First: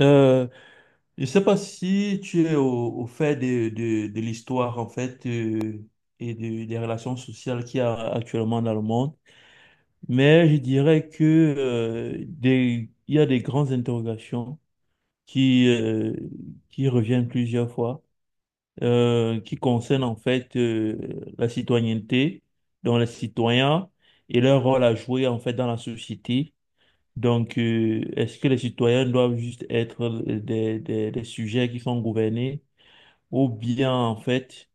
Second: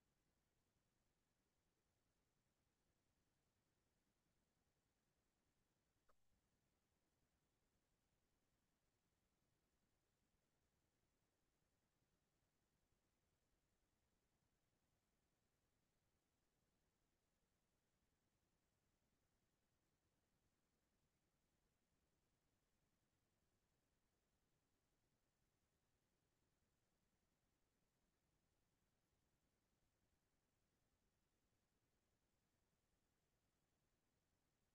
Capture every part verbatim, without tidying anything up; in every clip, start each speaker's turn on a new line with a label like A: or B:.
A: Euh, je ne sais pas si tu es au, au fait de, de, de l'histoire, en fait, euh, et de- des relations sociales qu'il y a actuellement dans le monde, mais je dirais que, euh, des, il y a des grandes interrogations qui, euh, qui reviennent plusieurs fois, euh, qui concernent, en fait, euh, la citoyenneté, dont les citoyens et leur rôle à jouer, en fait, dans la société. Donc, euh, est-ce que les citoyens doivent juste être euh, des, des, des sujets qui sont gouvernés ou bien, en fait,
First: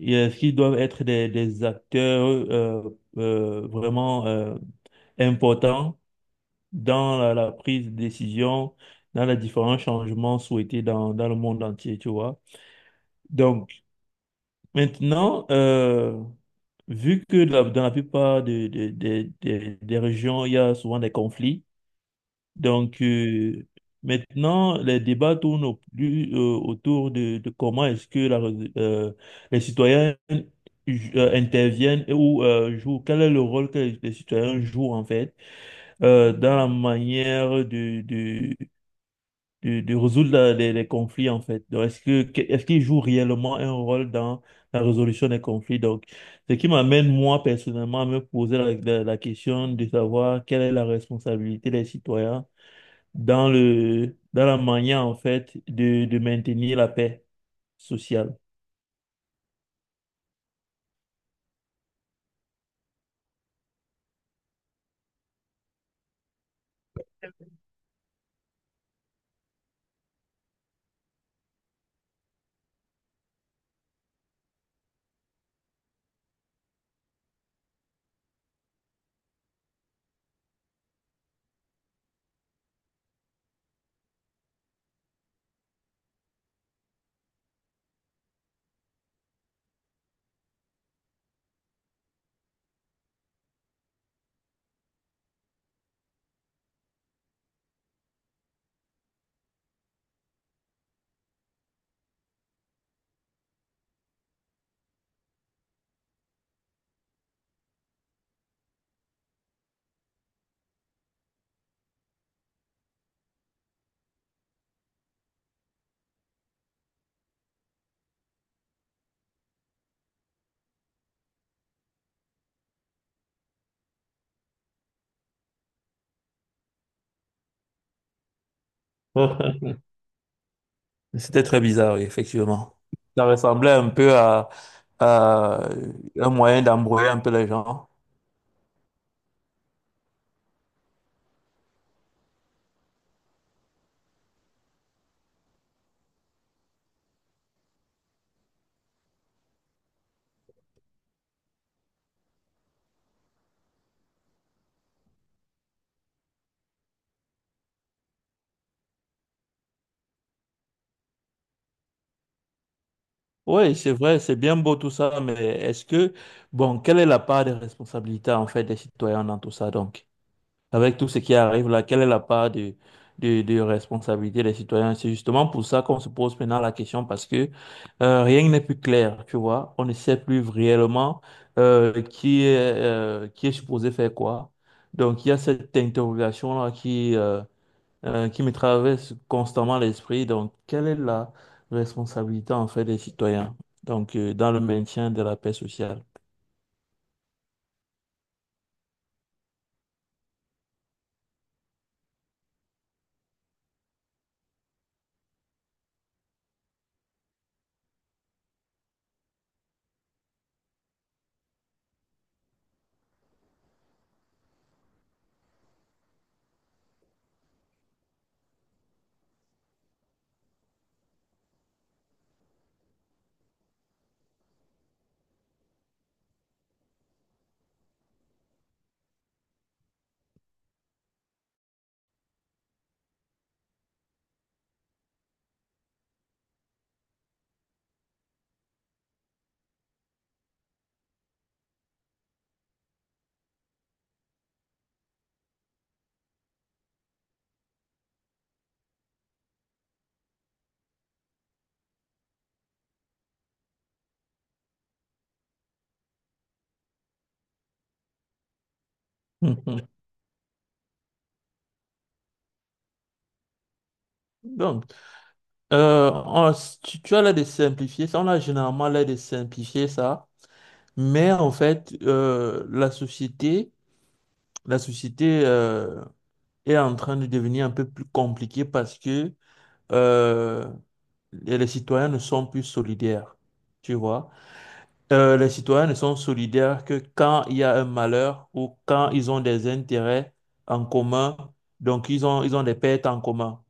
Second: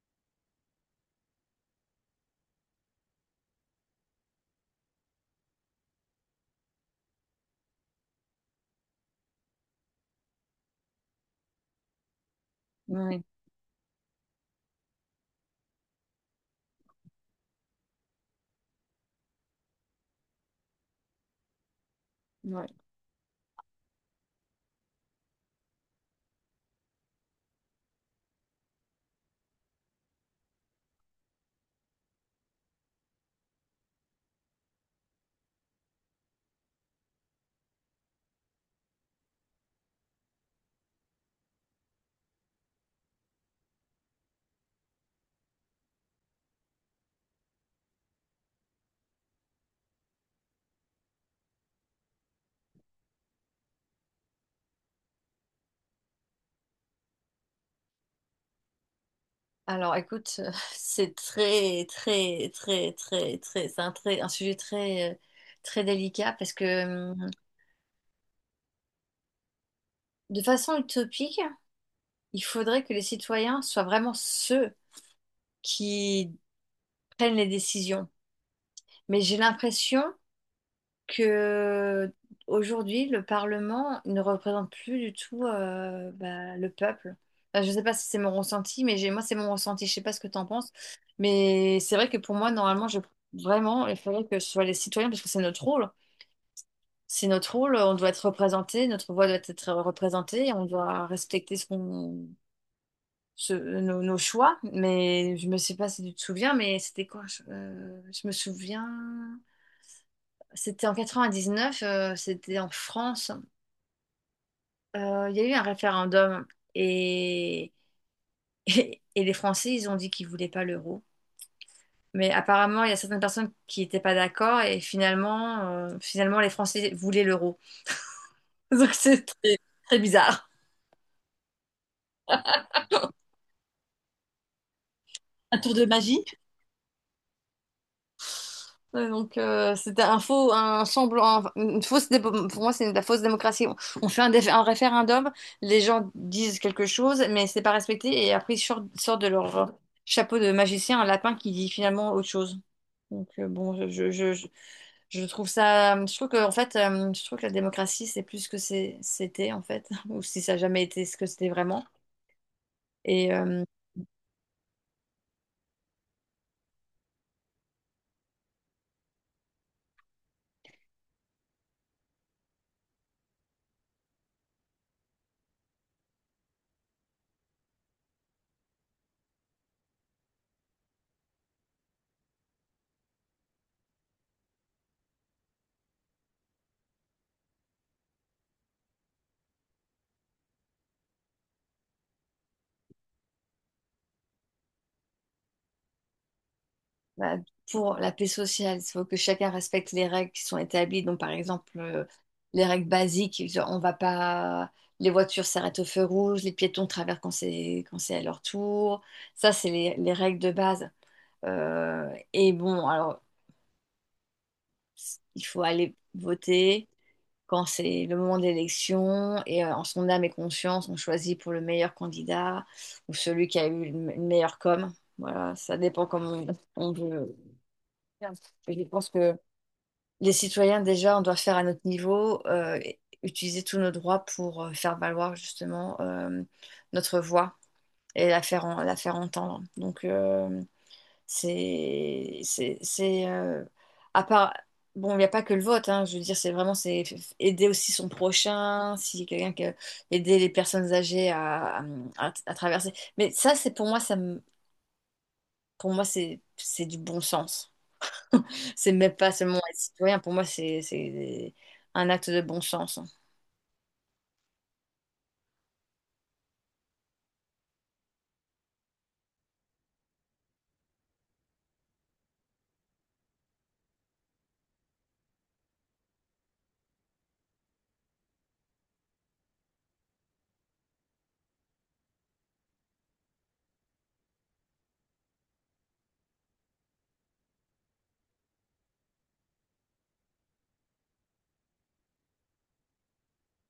A: est-ce qu'ils doivent être des, des acteurs euh, euh, vraiment euh, importants dans la, la prise de décision, dans les différents changements souhaités dans, dans le monde entier, tu vois?
B: Oui,
A: Donc, maintenant, euh, vu que la- dans la plupart des des des- des- des régions, il y a souvent des conflits.
B: oui.
A: Donc, euh, maintenant, les débats tournent au plus, euh, autour de, de comment est-ce que la, euh, les citoyens ju- euh, interviennent et ou euh, jouent, quel est le rôle que les, les citoyens jouent en fait euh, dans la manière de, de, de, de résoudre la- les, les conflits en fait. Donc, est-ce que, que- est-ce qu'ils jouent réellement un rôle dans la résolution des conflits? Donc, ce qui m'amène moi personnellement à me poser la la- la question de savoir quelle est la responsabilité des citoyens dans le, dans la manière, en fait, de, de maintenir la paix sociale.
B: Alors, écoute, euh, c'est très, très, très, très, très, c'est un, très, un sujet très, euh, très délicat parce que, hum, de façon utopique, il faudrait que les citoyens soient vraiment ceux qui prennent les décisions. Mais j'ai l'impression que aujourd'hui le Parlement ne représente plus du tout euh, bah, le peuple. Enfin, je ne sais pas si c'est mon ressenti, mais j'ai, moi c'est mon ressenti. Je ne sais pas ce que tu en penses, mais c'est vrai que pour moi normalement je vraiment il faudrait que ce soit les citoyens parce que c'est notre rôle. C'est notre rôle, on doit être représenté, notre voix doit être représentée, on doit respecter ce qu'on, ce- nos, nos choix. Mais je me sais pas si tu te souviens, mais c'était quoi? Je, euh, je me souviens, c'était en quatre-vingt-dix-neuf, euh, c'était en France. Euh, Il y a eu un référendum et, et, les Français, ils ont dit qu'ils voulaient pas l'euro. Mais apparemment, il y a certaines personnes qui n'étaient pas d'accord et finalement, euh, finalement, les Français voulaient l'euro. Donc c'est très, très bizarre.
A: C'était très bizarre, oui, effectivement. Ça ressemblait un peu à,
B: Un
A: à
B: tour de magie?
A: un moyen d'embrouiller un peu les gens.
B: Ouais, donc euh, c'était un faux, un semblant, une fausse dé- pour moi c'est de la fausse démocratie. On, on fait un, dé- un référendum, les gens disent quelque chose, mais c'est pas respecté et après ils sortent, sortent de leur chapeau de magicien un lapin qui dit finalement autre chose. Donc euh, bon, je, je, je, je- trouve ça, je trouve que en fait, euh, je trouve que la démocratie c'est plus ce que c'est- c'était en fait, ou si ça a jamais été ce que c'était vraiment. Et euh,
A: Oui, c'est vrai, c'est bien beau tout ça, mais est-ce que, bon, quelle est la part de responsabilité, en fait, des citoyens dans tout ça, donc? Avec tout ce qui arrive là, quelle est la part de, de, de responsabilité des citoyens? C'est justement pour ça qu'on se pose maintenant la question parce que euh, rien n'est plus clair, tu vois. On ne sait plus réellement euh, qui est, euh, qui est supposé faire quoi. Donc, il y a cette interrogation-là qui, euh, euh, qui me traverse constamment l'esprit. Donc, quelle est la responsabilité en fait des citoyens? Donc, euh, dans le maintien de la paix sociale.
B: bah, pour la paix sociale, il faut que chacun respecte les règles qui sont établies. Donc, par exemple, euh, les règles basiques, genre, on va pas, les voitures s'arrêtent au feu rouge, les piétons traversent quand c'est quand c'est à leur tour. Ça, c'est les, les règles de base. Euh, et bon, alors, il faut aller voter quand c'est le moment de l'élection et euh, en son âme et conscience, on choisit pour le meilleur candidat ou celui qui a eu une meilleure com. Voilà, ça dépend comment on, on veut. Et je pense que les citoyens, déjà, on doit faire à notre niveau, euh, et utiliser tous nos droits pour euh, faire valoir justement euh, notre voix et la faire, en- la faire entendre. Donc, euh, c'est, c'est, c'est, euh, à part, bon, il n'y a pas que le vote, hein, je veux dire, c'est vraiment, c'est f- aider aussi son prochain, si quelqu'un que, aider les personnes âgées à, à, à traverser. Mais ça, c'est pour moi, ça me- pour moi, c'est, c'est du bon sens. C'est même pas seulement être citoyen, pour moi, c'est c'est un acte de bon sens. Hein.
A: Donc, Euh, on- tu, tu as l'air de simplifier ça, on a généralement l'air de simplifier ça, mais en fait, euh, la société, la société euh, est en train de devenir un peu plus compliquée parce que euh, les les citoyens ne sont plus solidaires, tu vois. Euh, les citoyens ne sont solidaires que quand il y a un malheur ou quand ils ont des intérêts en commun, donc ils ont, ils ont des pertes en commun.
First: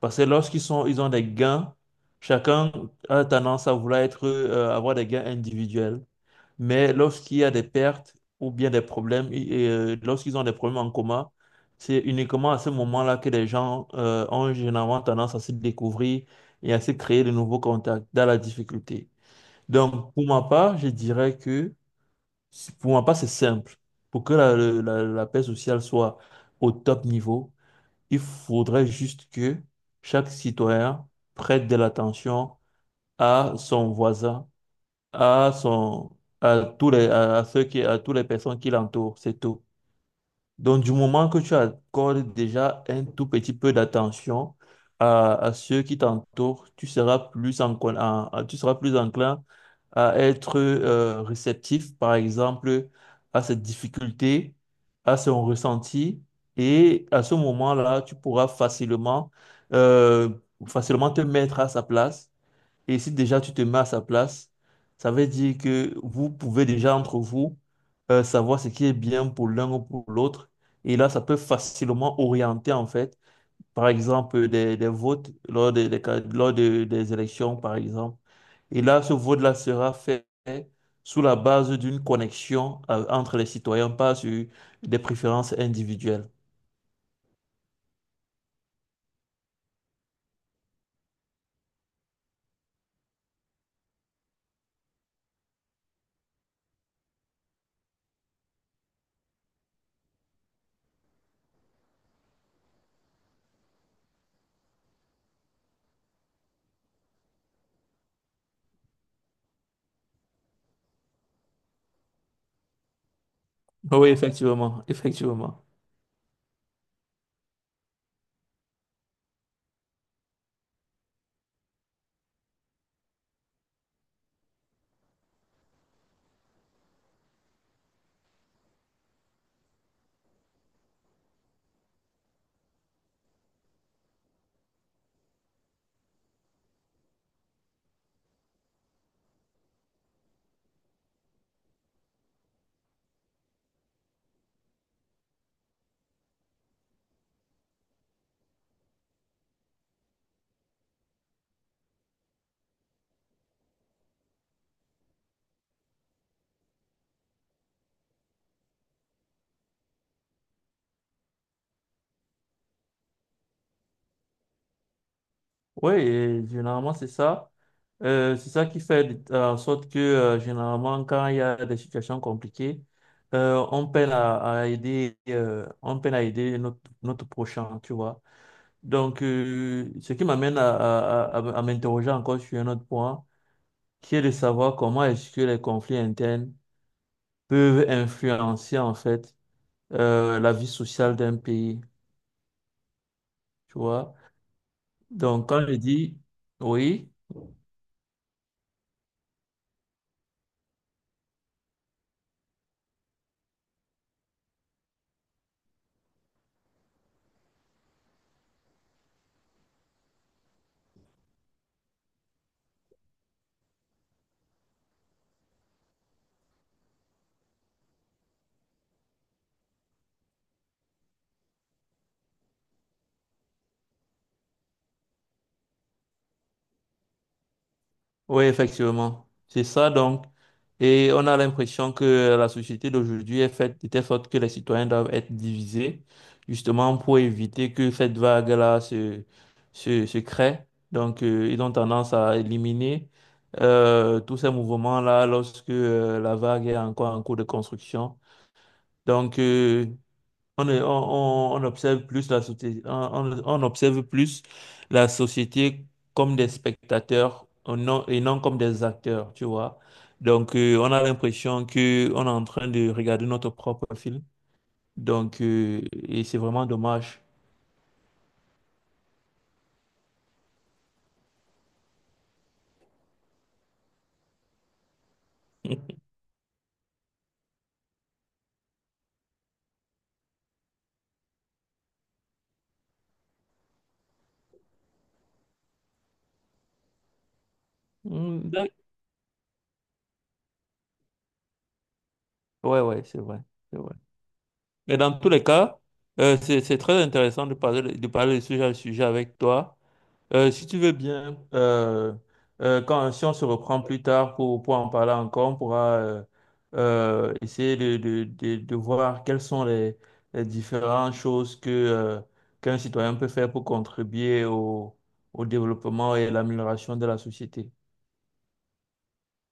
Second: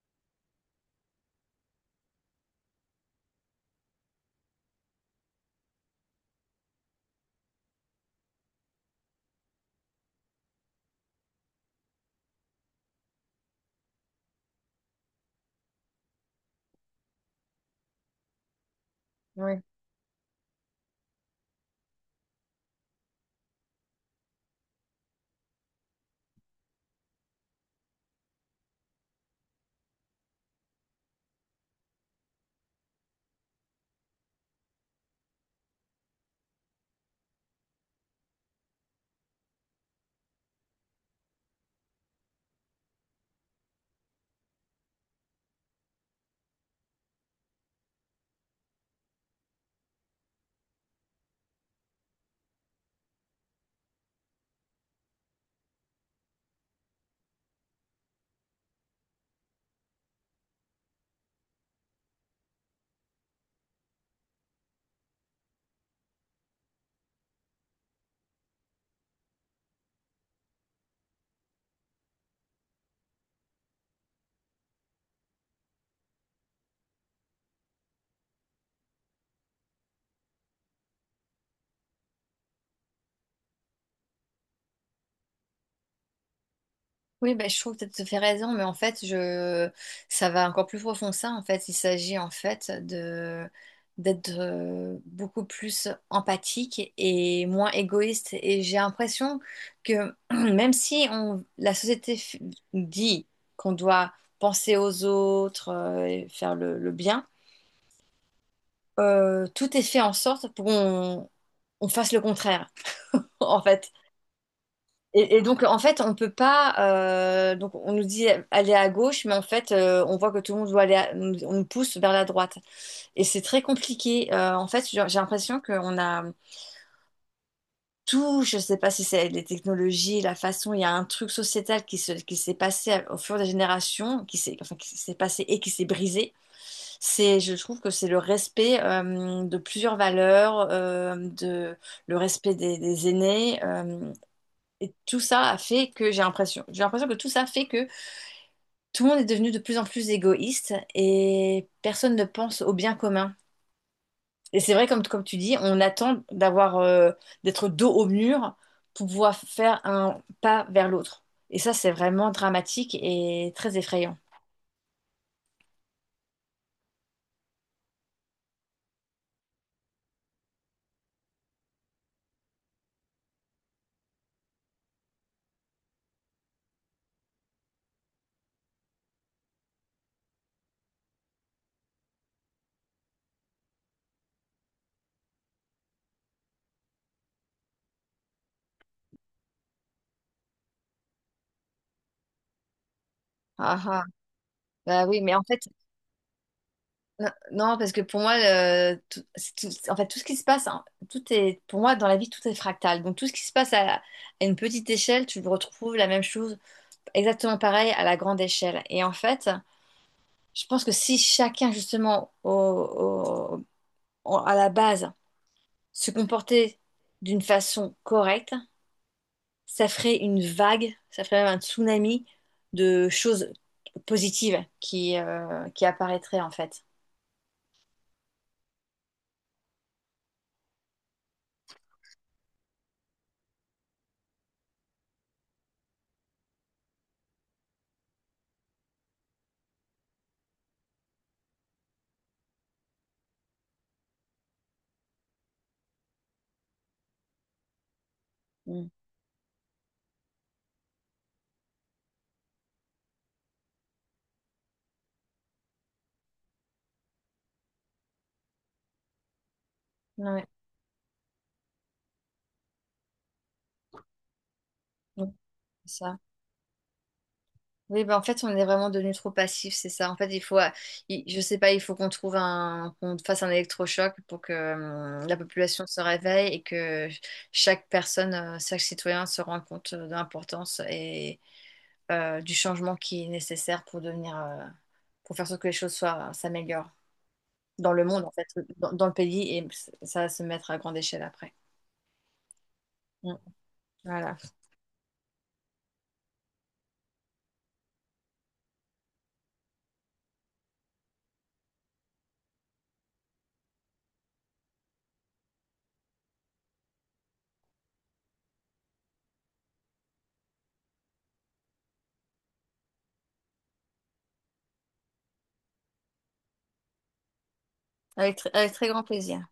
A: Parce que lorsqu'ils sont, ils ont des gains, chacun a tendance à vouloir être, euh, avoir des gains individuels. Mais lorsqu'il y a des pertes ou bien des problèmes, i- et, euh, lorsqu'ils ont des problèmes en commun, c'est uniquement à ce moment-là que les gens euh, ont généralement tendance à se découvrir et à se créer de nouveaux contacts dans la difficulté.
B: Oui.
A: Donc, pour ma part, je dirais que, pour ma part, c'est simple. Pour que la, le- la, la paix sociale soit au top niveau, il faudrait juste que chaque citoyen prête de l'attention à son voisin, à son, à tous les, à à ceux qui, à toutes les personnes qui l'entourent. C'est tout. Donc, du moment que tu accordes déjà un tout petit peu d'attention à, à ceux qui t'entourent, tu seras plus enclin, à- à- tu seras plus enclin à être euh, réceptif, par exemple, à cette difficulté, à son ressenti. Et à ce moment-là, tu pourras facilement, euh, facilement te mettre à sa place et si déjà tu te mets à sa place, ça veut dire que vous pouvez déjà entre vous euh, savoir ce qui est bien pour l'un ou pour l'autre. Et là, ça peut facilement orienter, en fait, par exemple, des, des votes lors des, des ca- lors de- des élections, par exemple. Et là, ce vote-là sera fait sous la base d'une connexion euh, entre les citoyens, pas sur des préférences individuelles.
B: Oui, ben, je trouve que tu as fait raison, mais en fait, je... ça va encore plus profond que ça. En fait, il s'agit en fait de d'être euh, beaucoup plus empathique et moins égoïste. Et j'ai l'impression que même si on... la société f- dit qu'on doit penser aux autres euh, et faire le, le bien, euh, tout est fait en sorte pour qu'on on fasse le contraire. En fait,
A: Oui, effectivement,
B: Et, et
A: effectivement.
B: donc, en fait, on peut pas. Euh, donc, on nous dit aller à gauche, mais en fait, euh, on voit que tout le monde doit aller. À- nous- on nous pousse vers la droite. Et c'est très compliqué. Euh, en fait, j'ai j'ai l'impression qu'on a tout. Je sais pas si c'est les technologies, la façon. Il y a un truc sociétal qui se, qui s'est passé à- au fur des générations, qui s'est, enfin, qui s'est passé et qui s'est brisé. C'est, je trouve que c'est le respect euh, de plusieurs valeurs, euh, de le respect des, des aînés. Euh, et tout ça a fait que j'ai l'impression, j'ai l'impression que tout ça fait que tout le monde est devenu de plus en plus égoïste et personne ne pense au bien commun. Et c'est vrai, comme, comme tu dis, on attend d'avoir, euh, d'être dos au mur pour pouvoir faire un pas vers l'autre. Et ça, c'est vraiment dramatique et très effrayant.
A: Oui, et généralement, c'est ça. Euh, c'est ça qui fait de- euh, en sorte que, euh, généralement, quand il y a des situations compliquées, euh, on peine à, à aider, euh, on peine à aider notre, notre prochain, tu vois. Donc, euh, ce qui m'amène à, à, à, à m'interroger encore sur un autre point, qui est de savoir comment est-ce que les conflits internes peuvent influencer, en fait, euh, la vie sociale d'un pays, tu
B: Ah ah,
A: vois.
B: bah oui, mais en
A: Donc,
B: fait,
A: quand je dis, oui.
B: n- non, parce que pour moi, euh, tout, c'est tout- en fait, tout ce qui se passe, hein, tout est, pour moi, dans la vie, tout est fractal. Donc, tout ce qui se passe à, à une petite échelle, tu retrouves la même chose exactement pareil à la grande échelle. Et en fait, je pense que si chacun, justement, au- au- au- à la base, se comportait d'une façon correcte, ça ferait une vague, ça ferait même un tsunami de choses positives qui, euh, qui apparaîtraient, en fait.
A: Oui, effectivement. C'est ça donc. Et on a l'impression que la société d'aujourd'hui est faite de telle sorte que les citoyens doivent être divisés, justement pour éviter que cette vague-là se, se, se crée. Donc, euh, ils ont tendance à éliminer euh, tous ces mouvements-là lorsque euh, la vague est encore en cours de construction.
B: Mm.
A: Donc, euh, on, est- on, on- on observe plus la société, on, on- on observe plus la société comme des spectateurs euh, non- et non comme des acteurs, tu vois.
B: Ouais.
A: Donc, euh, on a l'impression que on est en train de regarder notre propre film.
B: Donc,
A: Donc, euh,
B: c'est ça.
A: et c'est vraiment dommage.
B: Oui, ben en fait, on est vraiment devenu trop passif, c'est ça. En fait, il faut, euh, il- je sais pas, il faut qu'on trouve un, qu'on fasse un électrochoc pour que euh, la population se réveille et que chaque personne, euh, chaque citoyen se rende compte euh, de l'importance et euh, du changement qui est nécessaire pour devenir, euh, pour faire en sorte que les choses soient, s'améliorent dans le monde, en fait,
A: Mm, d'ac-
B: dans, dans le pays et ça va se mettre à grande échelle après.
A: ouais, ouais, c'est
B: Mm.
A: vrai, c'est vrai.
B: Voilà.
A: Mais dans tous les cas, euh, c'est c'est très intéressant de parler de parler de sujet à sujet avec toi. Euh, si tu veux bien, euh, euh, quand, Si on se reprend plus tard pour, pour en parler encore, on pourra euh, euh, essayer de, de, de, de voir quelles sont les, les différentes choses que, euh, qu'un citoyen peut faire pour contribuer au, au développement et à l'amélioration de la société.
B: Avec, tr- avec très grand plaisir.